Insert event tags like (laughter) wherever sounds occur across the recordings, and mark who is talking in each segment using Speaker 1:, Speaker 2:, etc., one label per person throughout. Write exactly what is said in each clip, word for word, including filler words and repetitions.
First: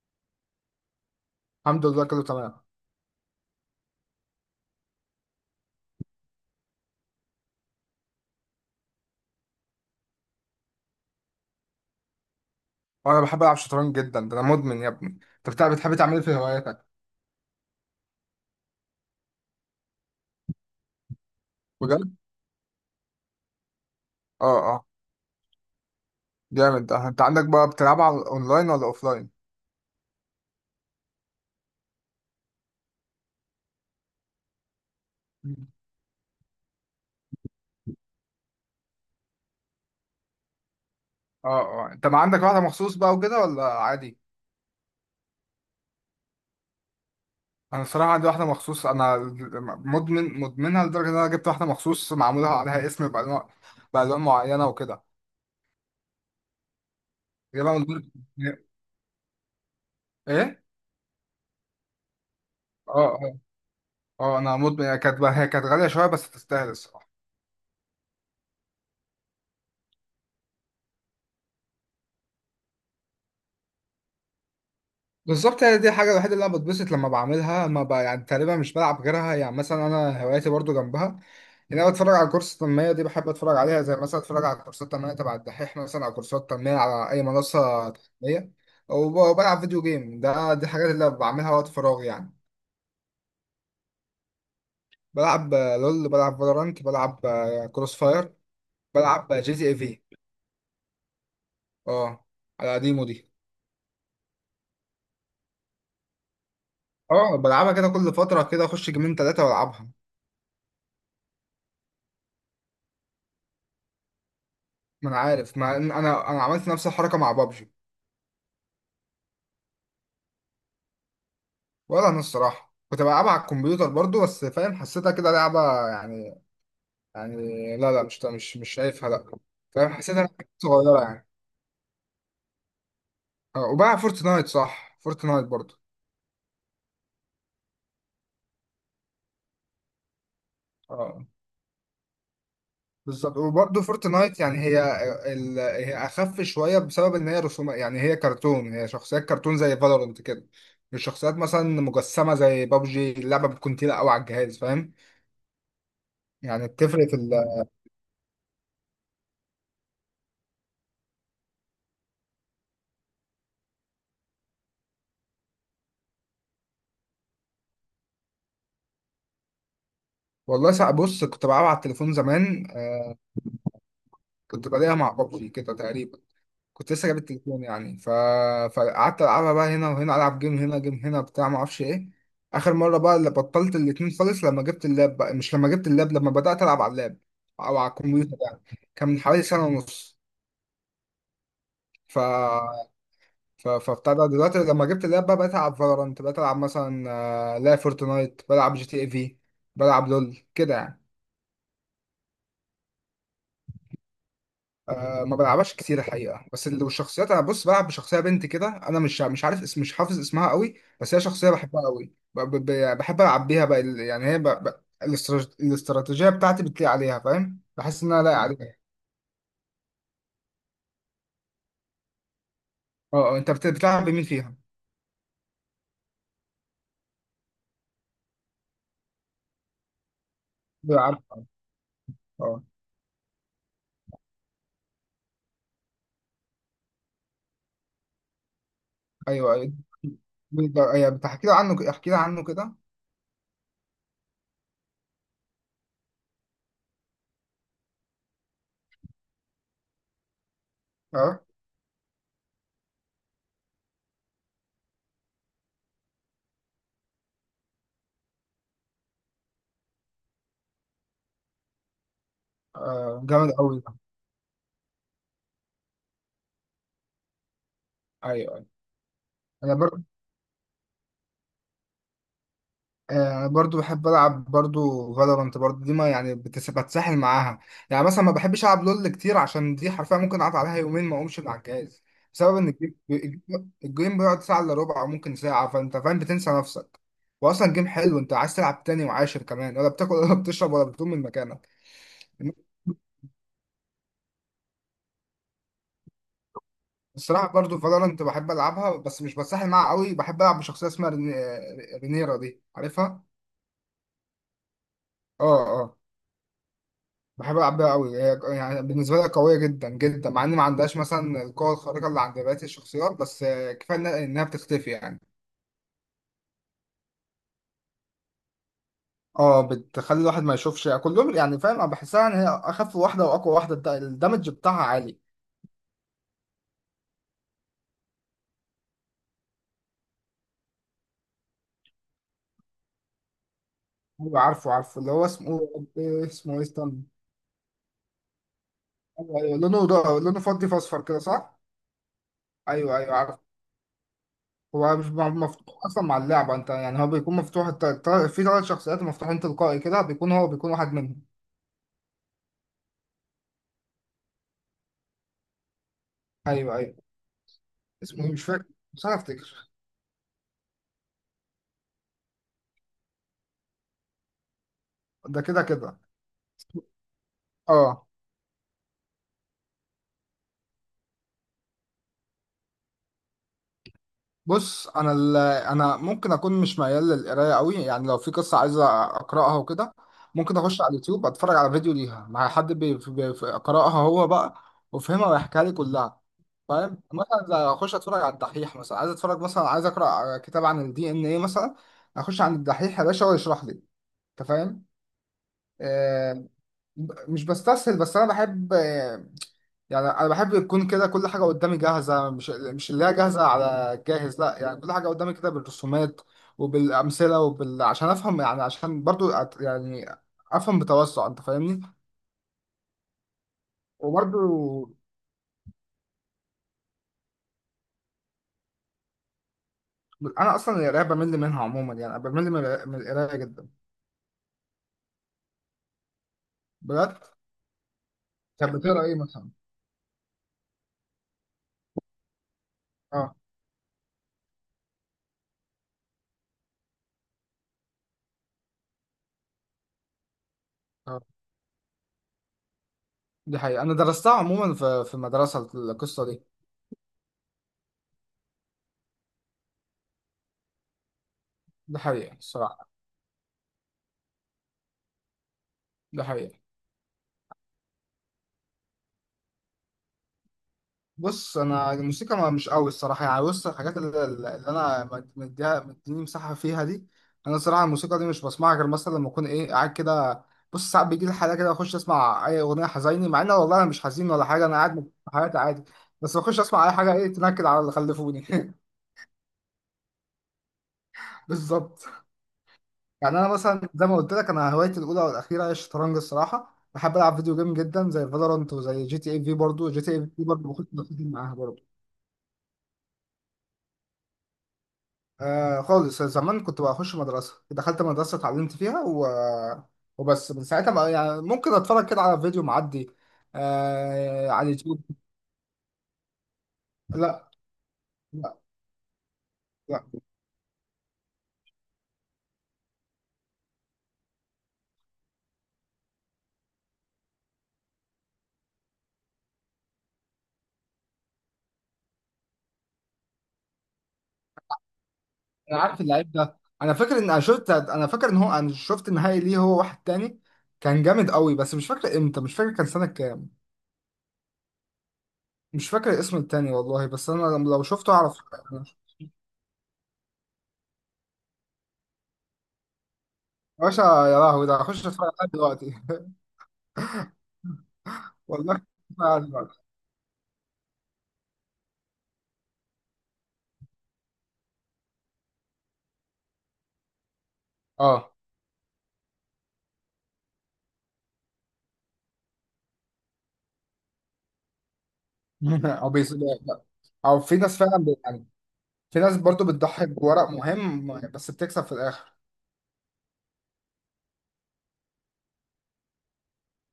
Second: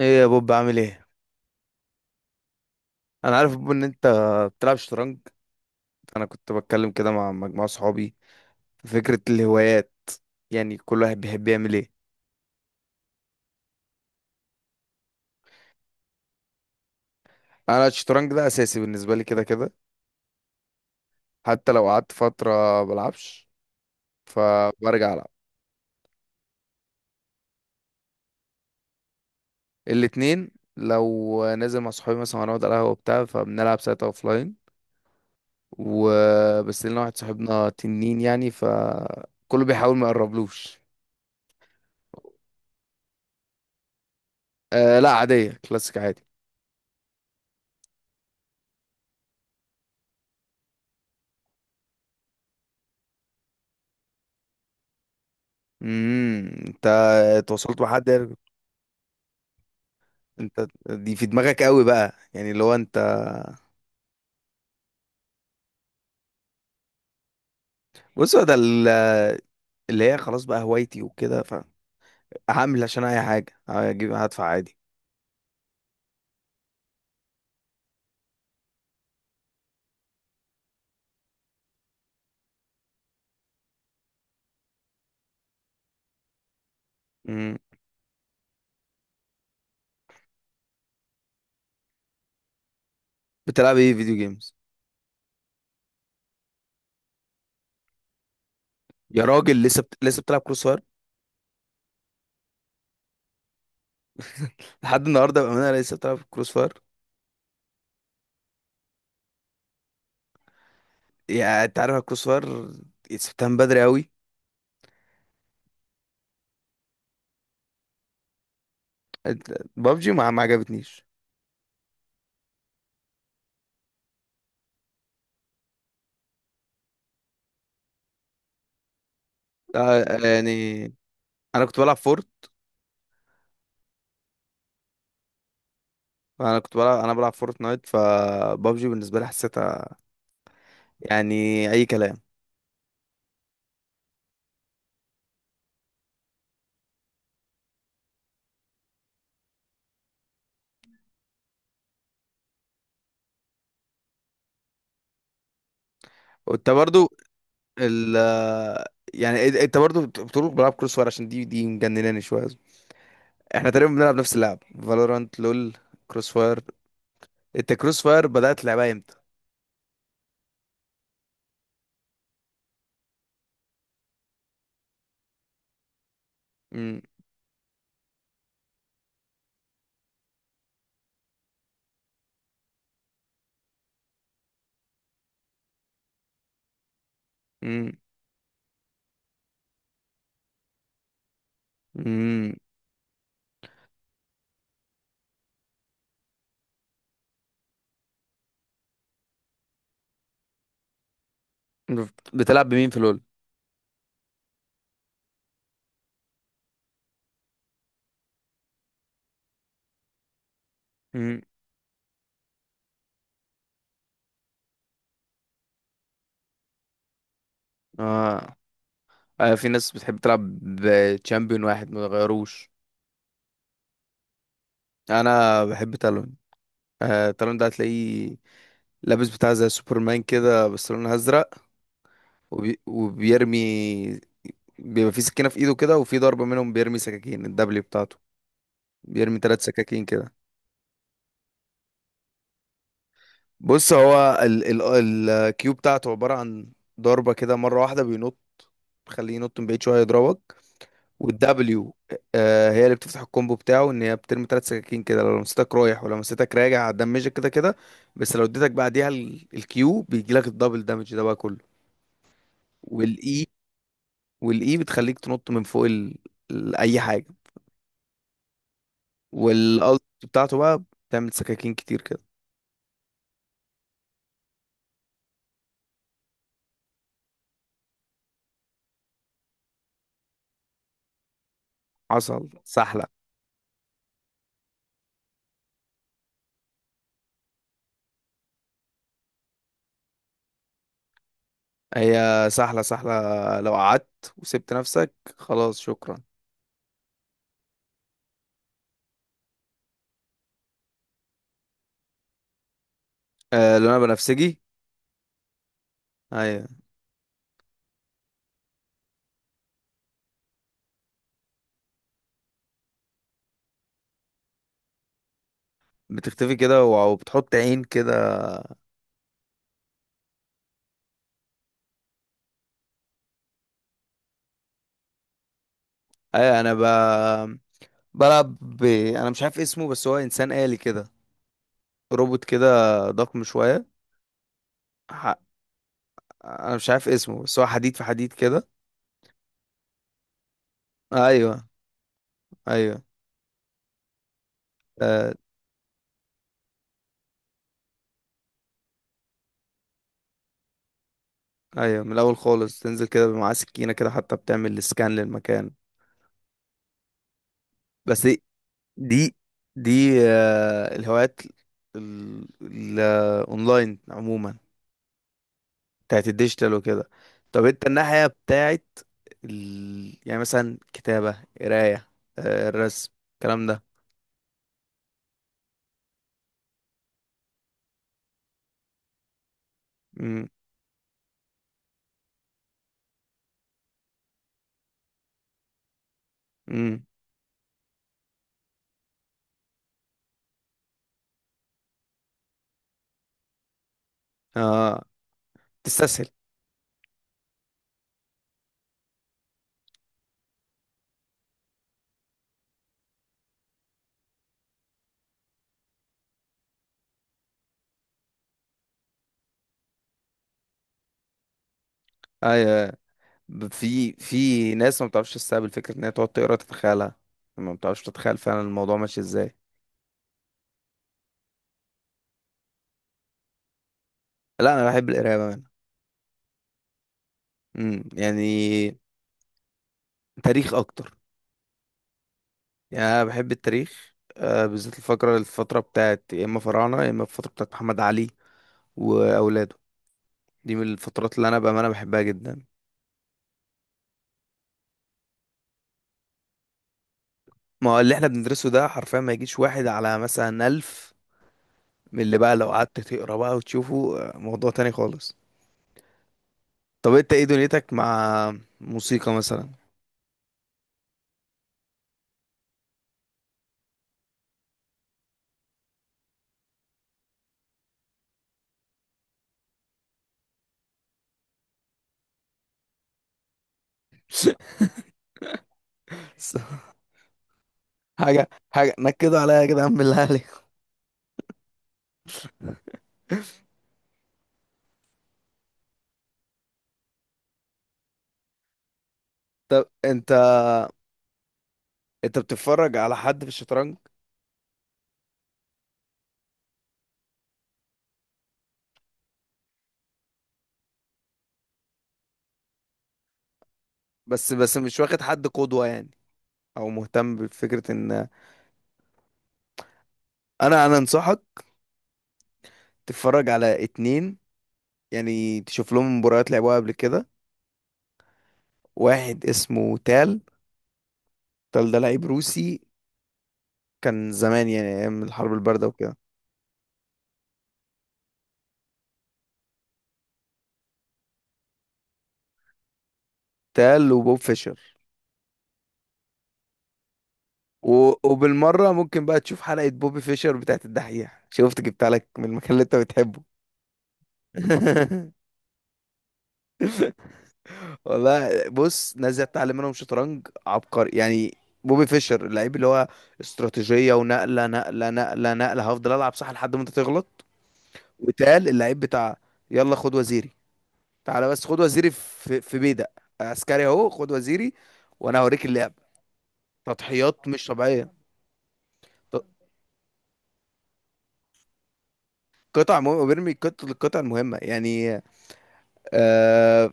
Speaker 1: ايه يا بوب، بعمل ايه؟
Speaker 2: الحمد لله، كله تمام.
Speaker 1: انا عارف يا بوب ان انت بتلعب شطرنج. انا كنت بتكلم كده مع مجموعه صحابي في فكره الهوايات، يعني كل واحد بيحب يعمل ايه.
Speaker 2: وانا بحب العب شطرنج جدا، ده انا مدمن يا ابني. انت بتاع بتحب تعمل ايه في هواياتك؟
Speaker 1: انا الشطرنج ده اساسي بالنسبه لي كده كده. حتى لو
Speaker 2: بجد؟
Speaker 1: قعدت فتره بلعبش
Speaker 2: اه اه
Speaker 1: فبرجع العب.
Speaker 2: جامد ده. انت عندك بقى بتلعبها على اونلاين ولا اوفلاين؟
Speaker 1: الاتنين. لو نازل مع صحابي مثلا هنقعد على القهوه وبتاع فبنلعب ساعتها اوفلاين.
Speaker 2: مم.
Speaker 1: وبس لنا واحد صاحبنا تنين يعني فكله بيحاول ما يقربلوش.
Speaker 2: اه اه انت ما عندك واحده مخصوص بقى وكده ولا عادي؟
Speaker 1: أه، لا عاديه كلاسيك عادي.
Speaker 2: انا الصراحه عندي واحده مخصوص انا. مدمن مدمنها لدرجه ان انا جبت واحده مخصوص معمولها عليها اسم بالوان، بالوان معينه وكده.
Speaker 1: امم انت
Speaker 2: جايبها
Speaker 1: اتواصلت
Speaker 2: من
Speaker 1: مع
Speaker 2: دور-
Speaker 1: حد؟
Speaker 2: ايه.
Speaker 1: انت دي في دماغك قوي بقى يعني اللي هو انت.
Speaker 2: اه اه. اه، انا مدمن. هي كانت هي كانت غاليه شويه بس تستاهل الصراحه.
Speaker 1: بص هو ده ال- اللي هي خلاص بقى هوايتي وكده. فهعمل عشان اي حاجه هجيب هدفع عادي.
Speaker 2: بالظبط. هي دي الحاجة الوحيدة اللي أنا بتبسط لما بعملها. ما ب... يعني تقريبا مش بلعب غيرها. يعني مثلا أنا هواياتي برضو جنبها، إن أنا بتفرج على كورس التنمية، دي بحب أتفرج عليها. زي مثلا أتفرج على كورسات تنمية تبع الدحيح مثلا، أو كورسات تنمية على أي
Speaker 1: امم
Speaker 2: منصة تنمية. وب- وبلعب فيديو جيم. ده دي الحاجات اللي بعملها وقت فراغي يعني.
Speaker 1: بتلعب ايه فيديو جيمز؟
Speaker 2: بلعب آه، لول، بلعب فالورانت، بلعب آه، كروس فاير،
Speaker 1: يا
Speaker 2: بلعب آه، جي
Speaker 1: راجل،
Speaker 2: تي اي
Speaker 1: لسه
Speaker 2: في.
Speaker 1: بت... لسه بتلعب كروس فاير؟
Speaker 2: اه، على قديمه دي.
Speaker 1: لحد النهارده بامانه لسه بتلعب كروس فاير؟
Speaker 2: اه، بلعبها كده كل فترة، كده أخش جيمين تلاتة وألعبها.
Speaker 1: يا، انت عارف الكروس فاير سبتها من بدري قوي.
Speaker 2: ما أنا عارف، ما أنا أنا عملت نفس الحركة مع بابجي.
Speaker 1: بابجي ما ما عجبتنيش.
Speaker 2: ولا انا الصراحه كنت بلعبها على الكمبيوتر برضو، بس فاهم، حسيتها كده لعبه يعني. يعني لا لا، مش مش مش شايفها، لا. فاهم،
Speaker 1: آه،
Speaker 2: حسيتها لعبة
Speaker 1: يعني
Speaker 2: صغيره يعني.
Speaker 1: انا كنت بلعب فورت
Speaker 2: اه، وبقى فورتنايت. صح، فورتنايت برضو.
Speaker 1: انا كنت بلعب انا بلعب فورت نايت، فبابجي بالنسبه لي حسيتها
Speaker 2: اه،
Speaker 1: يعني اي كلام.
Speaker 2: بالظبط. وبرضه فورتنايت يعني هي ال... هي اخف شويه بسبب ان هي رسومات، يعني هي كرتون، هي شخصيات كرتون زي فالورنت كده. مش شخصيات مثلا مجسمه زي بابجي. اللعبه بتكون تقيله قوي على الجهاز، فاهم يعني؟
Speaker 1: وانت برضو
Speaker 2: بتفرق في ال...
Speaker 1: ال يعني إد- انت برضو بت- بتقول بلعب كروس فاير عشان دي دي مجنناني شويه. احنا تقريبا بنلعب نفس اللعب فالورانت لول، كروس فاير. انت كروس فاير بدأت لعبها امتى؟
Speaker 2: والله ساعة، بص، كنت بلعبها على التليفون زمان آه، كنت بلاقيها مع بابجي كده تقريبا. كنت
Speaker 1: امم.
Speaker 2: لسه جايب التليفون يعني ف... فقعدت العبها بقى هنا وهنا، العب جيم هنا، جيم هنا، بتاع، ما اعرفش ايه. اخر مره بقى اللي بطلت الاتنين خالص لما جبت اللاب بقى، مش لما جبت اللاب، لما بدات العب على اللاب او على
Speaker 1: امم.
Speaker 2: الكمبيوتر يعني. كان من حوالي سنه ونص. ف
Speaker 1: امم.
Speaker 2: ف فبتاع ده دلوقتي لما جبت اللاب بقى، بقيت العب فالورانت، بقيت العب مثلا آه، لا فورتنايت، بلعب جي تي اي في، بلعب لول كده يعني.
Speaker 1: بتلعب بمين في لول؟
Speaker 2: أه، ما بلعبهاش كتير الحقيقه. بس لو الشخصيات، انا بص بلعب بشخصيه بنت كده، انا مش مش عارف اسم، مش حافظ اسمها قوي. بس هي
Speaker 1: امم.
Speaker 2: شخصيه بحبها قوي. ب- ب- ب- يعني بحب العب بيها بقى. ال- يعني هي ب- ب- الاسترا- الاستراتيجيه بتاعتي بتليق عليها، فاهم، بحس ان انا لايق
Speaker 1: آه.
Speaker 2: عليها.
Speaker 1: اه، في ناس بتحب تلعب بتشامبيون واحد ما غيروش.
Speaker 2: اه، آه، انت بت- بتلعب بمين فيها؟
Speaker 1: انا بحب تالون. آه تالون ده هتلاقيه لابس بتاع زي سوبرمان كده بس لونه
Speaker 2: بعرف.
Speaker 1: ازرق.
Speaker 2: اه.
Speaker 1: وبي... وبيرمي. بيبقى في سكينة في ايده كده، وفي ضربة منهم بيرمي سكاكين الدبلي بتاعته. بيرمي ثلاث
Speaker 2: ايوه
Speaker 1: سكاكين كده.
Speaker 2: ايوه، بتحكي لي عنه، احكي لي عنه كده.
Speaker 1: بص هو ال ال الكيو بتاعته عبارة عن ضربة كده مرة واحدة بينط. خليه ينط من بعيد شوية يضربك.
Speaker 2: اه،
Speaker 1: والدبليو. آه هي اللي بتفتح الكومبو بتاعه ان هي بترمي ثلاث سكاكين كده، لو لمستك رايح ولو لمستك راجع هتدمجك كده كده. بس لو اديتك بعديها ال- الكيو بيجي لك الدبل دامج ده بقى كله.
Speaker 2: آه،
Speaker 1: والاي.
Speaker 2: جامد قوي ده.
Speaker 1: والاي بتخليك تنط من فوق ال ال- اي حاجة.
Speaker 2: ايوه ايوه، انا
Speaker 1: والالت بتاعته بقى بتعمل سكاكين كتير كده.
Speaker 2: آه، برضو بحب العب برضو فالورانت برضو، دي ما يعني بتس- بتسحل معاها. يعني مثلا ما بحبش العب لول كتير، عشان دي حرفيا ممكن اقعد عليها يومين ما اقومش من على الجهاز،
Speaker 1: حصل
Speaker 2: بسبب ان الجيم
Speaker 1: سحلة.
Speaker 2: الجيم- الجيم بيقعد ساعه الا ربع او ممكن ساعه، فانت فاهم، بتنسى نفسك. واصلا جيم حلو، انت عايز تلعب تاني وعاشر كمان، ولا بتاكل ولا (laughs) بتشرب ولا بتقوم من مكانك.
Speaker 1: هي، سحلة سحلة، لو قعدت وسبت نفسك خلاص شكرا.
Speaker 2: الصراحه برضو فالورانت بحب العبها، بس مش بتسحل معاها قوي. بحب العب بشخصيه اسمها ريني- رينيرا، دي عارفها؟
Speaker 1: آه، لونها بنفسجي.
Speaker 2: اه. آه.
Speaker 1: ايوه،
Speaker 2: بحب ألعبها أوي. هي يعني بالنسبة لها قوية جدا جدا، مع إن ما عندهاش مثلا القوة الخارقة اللي عند بقية الشخصيات، بس آه، كفاية إنها إنها بتختفي يعني.
Speaker 1: بتختفي كده و- وبتحط عين كده.
Speaker 2: اه، بتخلي الواحد ما يشوفش كلهم يعني، فاهم، أنا بحسها إن هي أخف واحدة وأقوى واحدة. الد- الدمج بتاعها عالي.
Speaker 1: ايوه، انا ب... بلعب، ب... انا مش عارف اسمه بس هو انسان آلي كده. روبوت كده. ضخم شوية.
Speaker 2: أيوة، عارفه عارفه اللي هو
Speaker 1: ح...
Speaker 2: اسمه. إيه اسمه، إيه،
Speaker 1: انا مش
Speaker 2: استنى.
Speaker 1: عارف اسمه بس هو حديد في حديد كده.
Speaker 2: أيوة أيوة، لونه ده لونه فضي في أصفر كده، صح؟
Speaker 1: ايوه،
Speaker 2: أيوه
Speaker 1: ايوه.
Speaker 2: أيوه عارفه. هو مش
Speaker 1: آه،
Speaker 2: م- مفتوح أصلا مع اللعبة، أنت يعني هو بيكون مفتوح الت- الت- في ثلاث شخصيات مفتوحين تلقائي كده، بيكون هو بيكون واحد منهم.
Speaker 1: ايوه، من الاول خالص تنزل كده معاه سكينة كده حتى بتعمل سكان للمكان.
Speaker 2: أيوه أيوه، اسمه
Speaker 1: بس
Speaker 2: إيه؟ مش فاكر. مش عارف
Speaker 1: دي
Speaker 2: أفتكر.
Speaker 1: دي آه، الهوايات الاونلاين عموما،
Speaker 2: ده كده كده.
Speaker 1: بتاعت الديجيتال وكده. طب انت
Speaker 2: اه،
Speaker 1: الناحية بتاعت ال... يعني مثلا كتابة قراية، آه، الرسم الكلام ده؟
Speaker 2: بص انا ال... انا ممكن اكون مش ميال للقرايه قوي يعني، لو في قصه عايز اقراها وكده
Speaker 1: امم.
Speaker 2: ممكن اخش على اليوتيوب، اتفرج على فيديو ليها مع حد بي... بي... بي- قراها هو بقى وفهمها ويحكيها لي كلها. فاهم،
Speaker 1: امم.
Speaker 2: مثلا زي اخش اتفرج على الدحيح مثلا، عايز اتفرج مثلا، عايز اقرا كتاب عن الدي ان ايه مثلا، اخش عند الدحيح يا باشا هو يشرح لي. انت فاهم.
Speaker 1: اه، تستسهل؟
Speaker 2: آه... ب- مش بستسهل، بس انا بحب يعني. انا بحب يكون كده كل حاجه قدامي جاهزه، مش مش اللي هي جاهزه على جاهز، لا يعني كل حاجه قدامي كده بالرسومات وبالامثله وبال، عشان افهم يعني، عشان برضو أت- يعني افهم بتوسع، انت فاهمني.
Speaker 1: ايوه، ب- في في
Speaker 2: وبرضو،
Speaker 1: ناس ما بتعرفش تستقبل فكرة ان هي تقعد تقرا تتخيلها. ما بتعرفش تتخيل فعلا الموضوع ماشي ازاي.
Speaker 2: انا اصلا القرايه بمل منها عموما يعني، بمل من القرايه من القراية جدا.
Speaker 1: لا، انا بحب القراية بقى.
Speaker 2: بجد؟
Speaker 1: امم، يعني،
Speaker 2: طب بتقرا ايه مثلا؟
Speaker 1: تاريخ اكتر. يعني أنا
Speaker 2: اه
Speaker 1: بحب التاريخ، آه، بالذات الفقرة الفترة بتاعت يا إما فراعنة يا إما الفترة بتاعت محمد علي وأولاده. دي من
Speaker 2: اه
Speaker 1: الفترات اللي أنا بأمانة بحبها جدا.
Speaker 2: دي حقيقه، انا درستها عموما في في المدرسه القصه دي.
Speaker 1: ما هو اللي إحنا بندرسه ده حرفيا ما يجيش واحد على مثلا ألف.
Speaker 2: دي
Speaker 1: من
Speaker 2: حقيقه
Speaker 1: اللي بقى لو
Speaker 2: الصراحه.
Speaker 1: قعدت تقرا بقى وتشوفه آه، موضوع تاني خالص.
Speaker 2: دي حقيقه.
Speaker 1: طب أنت إيه دنيتك مع موسيقى مثلا؟
Speaker 2: بص انا الموسيقى ما- مش قوي الصراحه يعني. بص الحاجات اللي, اللي انا مد- مديها مديني مساحه فيها دي. انا الصراحه الموسيقى دي مش بسمعها غير مثلا لما اكون ايه قاعد كده. بص ساعات بيجي لي حاله كده، اخش اسمع اي اغنيه حزيني، مع ان والله انا مش حزين ولا حاجه، انا
Speaker 1: (laughs)
Speaker 2: قاعد في حياتي عادي، بس بخش اسمع اي حاجه ايه تنكد على اللي خلفوني
Speaker 1: حاجة
Speaker 2: (laughs)
Speaker 1: حاجة نكدوا عليا يا جدعان (laughs) بالله عليك.
Speaker 2: بالظبط. يعني انا مثلا زي ما قلت لك، انا هوايتي الاولى والاخيره هي الشطرنج الصراحه. بحب العب فيديو جيم جدا زي فالورانت وزي جي تي اي في
Speaker 1: طب
Speaker 2: برضه. جي تي اي
Speaker 1: أنت
Speaker 2: في برضه بخش بخش معاها برضه.
Speaker 1: أنت بتتفرج على حد في الشطرنج؟
Speaker 2: آه خالص، زمان كنت بخش مدرسة، دخلت مدرسة اتعلمت فيها و... وبس من ساعتها بقى يعني ممكن اتفرج كده على فيديو معدي آه
Speaker 1: بس
Speaker 2: على
Speaker 1: بس مش
Speaker 2: اليوتيوب.
Speaker 1: واخد حد قدوة يعني؟ أو مهتم
Speaker 2: لا
Speaker 1: بفكرة إن؟
Speaker 2: لا لا
Speaker 1: انا انا انصحك تتفرج على اتنين، يعني تشوف لهم مباريات لعبوها قبل كده. واحد اسمه تال. تال ده لعيب روسي، كان زمان يعني ايام الحرب
Speaker 2: انا
Speaker 1: البارده
Speaker 2: عارف
Speaker 1: وكده.
Speaker 2: اللعيب ده. انا فاكر ان انا شفت، انا فاكر ان هو انا شفت نهائي ليه هو واحد تاني كان جامد قوي، بس مش فاكر امتى، مش فاكر كان سنة كام.
Speaker 1: تال وبوب فيشر.
Speaker 2: مش فاكر الاسم التاني والله، بس انا لم- لو
Speaker 1: و...
Speaker 2: شفته اعرف.
Speaker 1: وبالمره ممكن بقى تشوف حلقه بوبي فيشر بتاعت الدحيح، شفت جبتها لك من المكان اللي انت بتحبه.
Speaker 2: يا باشا يا لهوي، ده هخش
Speaker 1: (laughs)
Speaker 2: اتفرج عليه دلوقتي (laughs)
Speaker 1: والله
Speaker 2: والله هخش
Speaker 1: بص،
Speaker 2: أتفرج
Speaker 1: ناس زي
Speaker 2: عليه
Speaker 1: اتعلم
Speaker 2: دلوقتي.
Speaker 1: منهم شطرنج عبقري يعني. بوبي فيشر اللعيب اللي هو استراتيجيه ونقله نقله نقله نقله هفضل العب صح لحد ما انت تغلط.
Speaker 2: اه
Speaker 1: وتقال اللعيب بتاع، يلا خد وزيري، تعالى بس خد وزيري في في بيدق، عسكري اهو خد وزيري، وانا هوريك اللعب.
Speaker 2: (laughs) او بيس... او
Speaker 1: تضحيات
Speaker 2: في
Speaker 1: مش
Speaker 2: ناس فعلا
Speaker 1: طبيعيه.
Speaker 2: بي- يعني، في ناس
Speaker 1: ط-
Speaker 2: برضو بتضحي بورق مهم بس بتكسب في الاخر.
Speaker 1: قطع مهمه وبيرمي قط- القطع المهمه يعني. آه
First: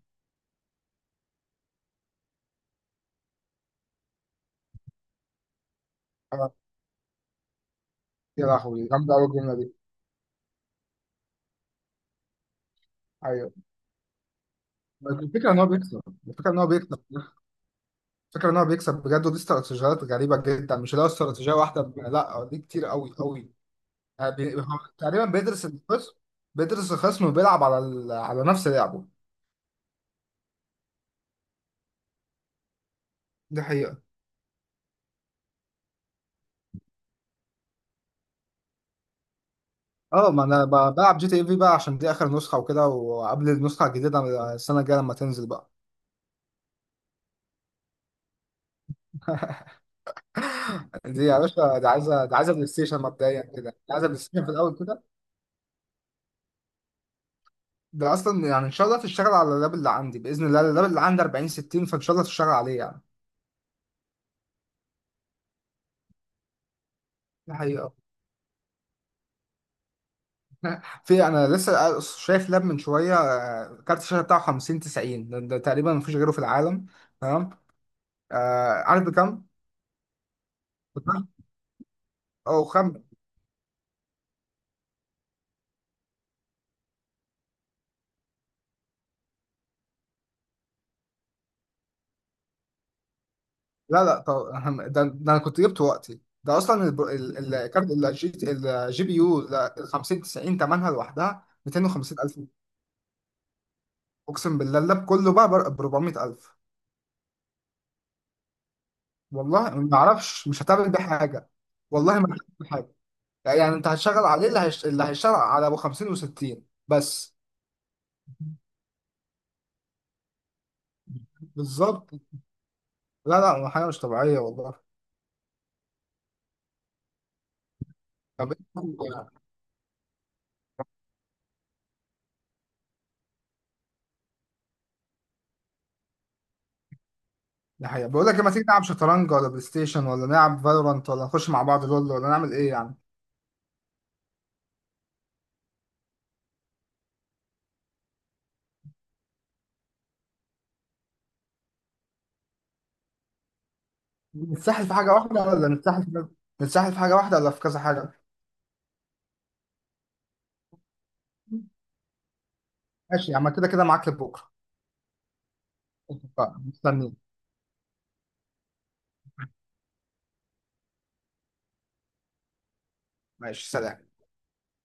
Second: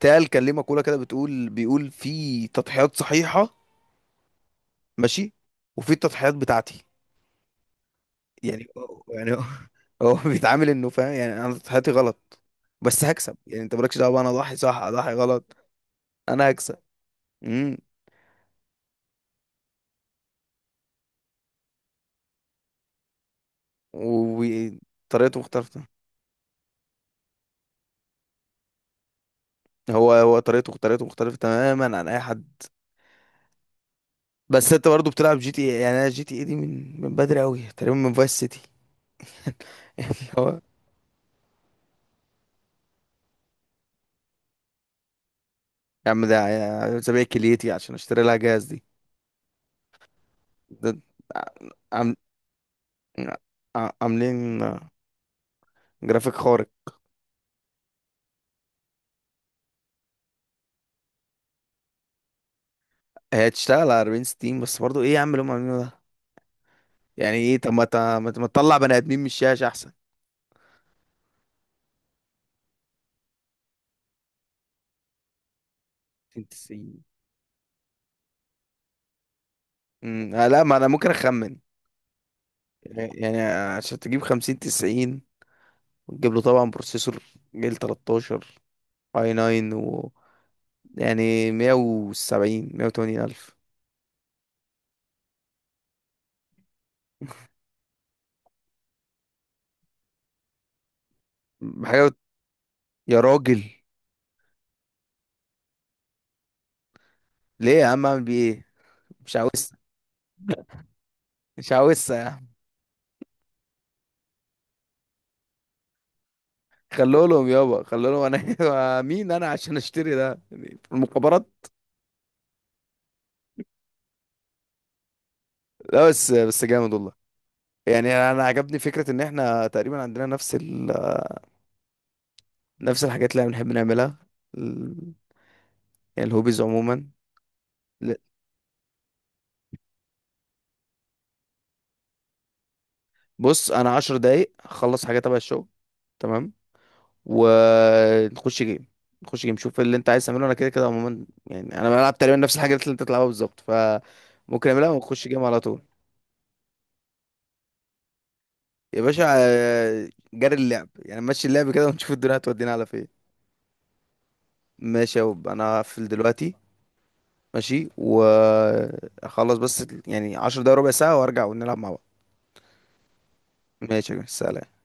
Speaker 1: تقال كان ليه مقوله كده بتقول بيقول في تضحيات صحيحه، ماشي، وفي التضحيات
Speaker 2: آه،
Speaker 1: بتاعتي.
Speaker 2: يا
Speaker 1: يعني
Speaker 2: لهوي، جامده قوي
Speaker 1: يعني هو
Speaker 2: الجمله دي.
Speaker 1: (laughs) هو بيتعامل انه فاهم يعني انا تضحياتي غلط بس هكسب،
Speaker 2: ايوه
Speaker 1: يعني انت مالكش دعوه بقى انا اضحي صح اضحي
Speaker 2: بس الفكره
Speaker 1: غلط،
Speaker 2: ان هو بيكسب.
Speaker 1: انا
Speaker 2: الفكره ان هو
Speaker 1: هكسب.
Speaker 2: بيكسب.
Speaker 1: امم.
Speaker 2: الفكره ان هو بيكسب بجد. ودي استراتيجيات غريبه جدا، مش اللي هو استراتيجيه واحده، ب- لا دي كتير قوي قوي. يعني بي... هو تقريبا
Speaker 1: وطريقته
Speaker 2: بيدرس
Speaker 1: مختلفه.
Speaker 2: الخصم. بيدرس الخصم وبيلعب على ال... على نفس لعبه.
Speaker 1: هو هو طريقته طريقته مختلفة تماما عن أي حد.
Speaker 2: دي حقيقة.
Speaker 1: بس أنت برضه بتلعب جي تي إيه، يعني أنا جي تي إيه دي من من بدري أوي تقريبا من فايس سيتي. (laughs) يعني،
Speaker 2: اه، ما
Speaker 1: هو،
Speaker 2: انا ب- بلعب جي تي اي في بقى عشان دي اخر نسخة وكده، وقبل النسخة الجديدة السنة الجاية لما تنزل بقى.
Speaker 1: يا عم ده ع- سابق كليتي عشان أشتري لها جهاز دي. ده
Speaker 2: دي يا باشا، دي
Speaker 1: عم،
Speaker 2: عايزه دي عايزه بلاي ستيشن مبدئيا كده،
Speaker 1: ع-
Speaker 2: دي عايزه بلاي ستيشن في
Speaker 1: عاملين
Speaker 2: الاول كده.
Speaker 1: جرافيك خارق.
Speaker 2: ده اصلا يعني ان شاء الله تشتغل على اللاب اللي عندي باذن الله. اللاب اللي عندي أربعين ستين، فان شاء الله تشتغل عليه يعني.
Speaker 1: هي تشتغل على اربعين ستين بس برضه إيه يا عم اللي هم عاملينه ده. يعني
Speaker 2: دي
Speaker 1: إيه؟ طب ما
Speaker 2: حقيقه.
Speaker 1: ت- ما ت- ما تطلع بني آدمين من الشاشة أحسن.
Speaker 2: في، انا لسه شايف لاب من شويه آه، كارت الشاشه بتاعه خمسين تسعين. ده, ده تقريبا مفيش غيره في
Speaker 1: خمسين
Speaker 2: العالم.
Speaker 1: تسعين.
Speaker 2: تمام. آه عارف بكام؟
Speaker 1: أمم، آه، لا ما أنا ممكن
Speaker 2: بكام؟
Speaker 1: أخمن.
Speaker 2: او خم
Speaker 1: يعني عشان تجيب خمسين تسعين وتجيب له طبعا بروسيسور جيل ثلاثة عشر اي تسعة و يعني مية وسبعين مية وتمانين الف
Speaker 2: لا لا، طب (laughs) أهم- ده, ده انا كنت جبته وقتي ده اصلا الب- ال- الكارت الجي الجي بي يو ال خمسين تسعين ثمنها لوحدها
Speaker 1: حاجه.
Speaker 2: مئتين وخمسين ألف.
Speaker 1: يا راجل،
Speaker 2: اقسم بالله اللاب كله بقى ب أربعمية ألف.
Speaker 1: ليه يا عم اعمل بيه ايه؟ مش
Speaker 2: والله
Speaker 1: عاوز.
Speaker 2: ما اعرفش مش هتعمل بيه حاجه.
Speaker 1: مش
Speaker 2: والله
Speaker 1: عاوزها يا
Speaker 2: ما هتعمل
Speaker 1: عم.
Speaker 2: بيه حاجه يعني يعني انت هتشتغل عليه اللي هيش... اللي هيشتغل على ابو خمسين و60
Speaker 1: خلوا
Speaker 2: بس.
Speaker 1: لهم يابا، خلوا لهم. انا (laughs) مين انا عشان اشتري ده؟ يعني في المخابرات؟
Speaker 2: بالظبط. لا لا، حاجه مش طبيعيه والله.
Speaker 1: لا بس بس جامد والله. يعني انا
Speaker 2: طب إيه؟
Speaker 1: عجبني فكره ان احنا تقريبا عندنا نفس ال... نفس الحاجات اللي احنا بنحب نعملها، ال... يعني الهوبيز عموما.
Speaker 2: ده حقيقة.
Speaker 1: ل-
Speaker 2: بقول لك إيه، ما تيجي نلعب شطرنج ولا بلاي ستيشن، ولا نلعب فالورانت، ولا نخش مع بعض لول، ولا نعمل ايه يعني؟
Speaker 1: بص انا عشر دقايق هخلص حاجه تبع الشغل، تمام، ونخش جيم. نخش جيم شوف اللي انت عايز تعمله، انا كده كده عموما يعني انا بلعب تقريبا نفس الحاجات اللي انت بتلعبها بالظبط فممكن
Speaker 2: نتسحل
Speaker 1: اعملها
Speaker 2: في حاجه
Speaker 1: ونخش
Speaker 2: واحده
Speaker 1: جيم على
Speaker 2: ولا
Speaker 1: طول.
Speaker 2: نتسحل في، نتسحل في حاجه واحده ولا في كذا حاجه؟
Speaker 1: يا باشا، آه، جري اللعب يعني مشي اللعب كده ونشوف الدنيا هتودينا على فين.
Speaker 2: ماشي يا عم، كده كده معاك لبكره.
Speaker 1: ماشي يا وب، انا هقفل دلوقتي.
Speaker 2: اتفقنا. مستنيين.
Speaker 1: ماشي، واخلص بس يعني عشر دقايق ربع ساعة وارجع ونلعب مع بعض.
Speaker 2: ماشي
Speaker 1: ماشي
Speaker 2: سلام.
Speaker 1: يا جماعة، سلام.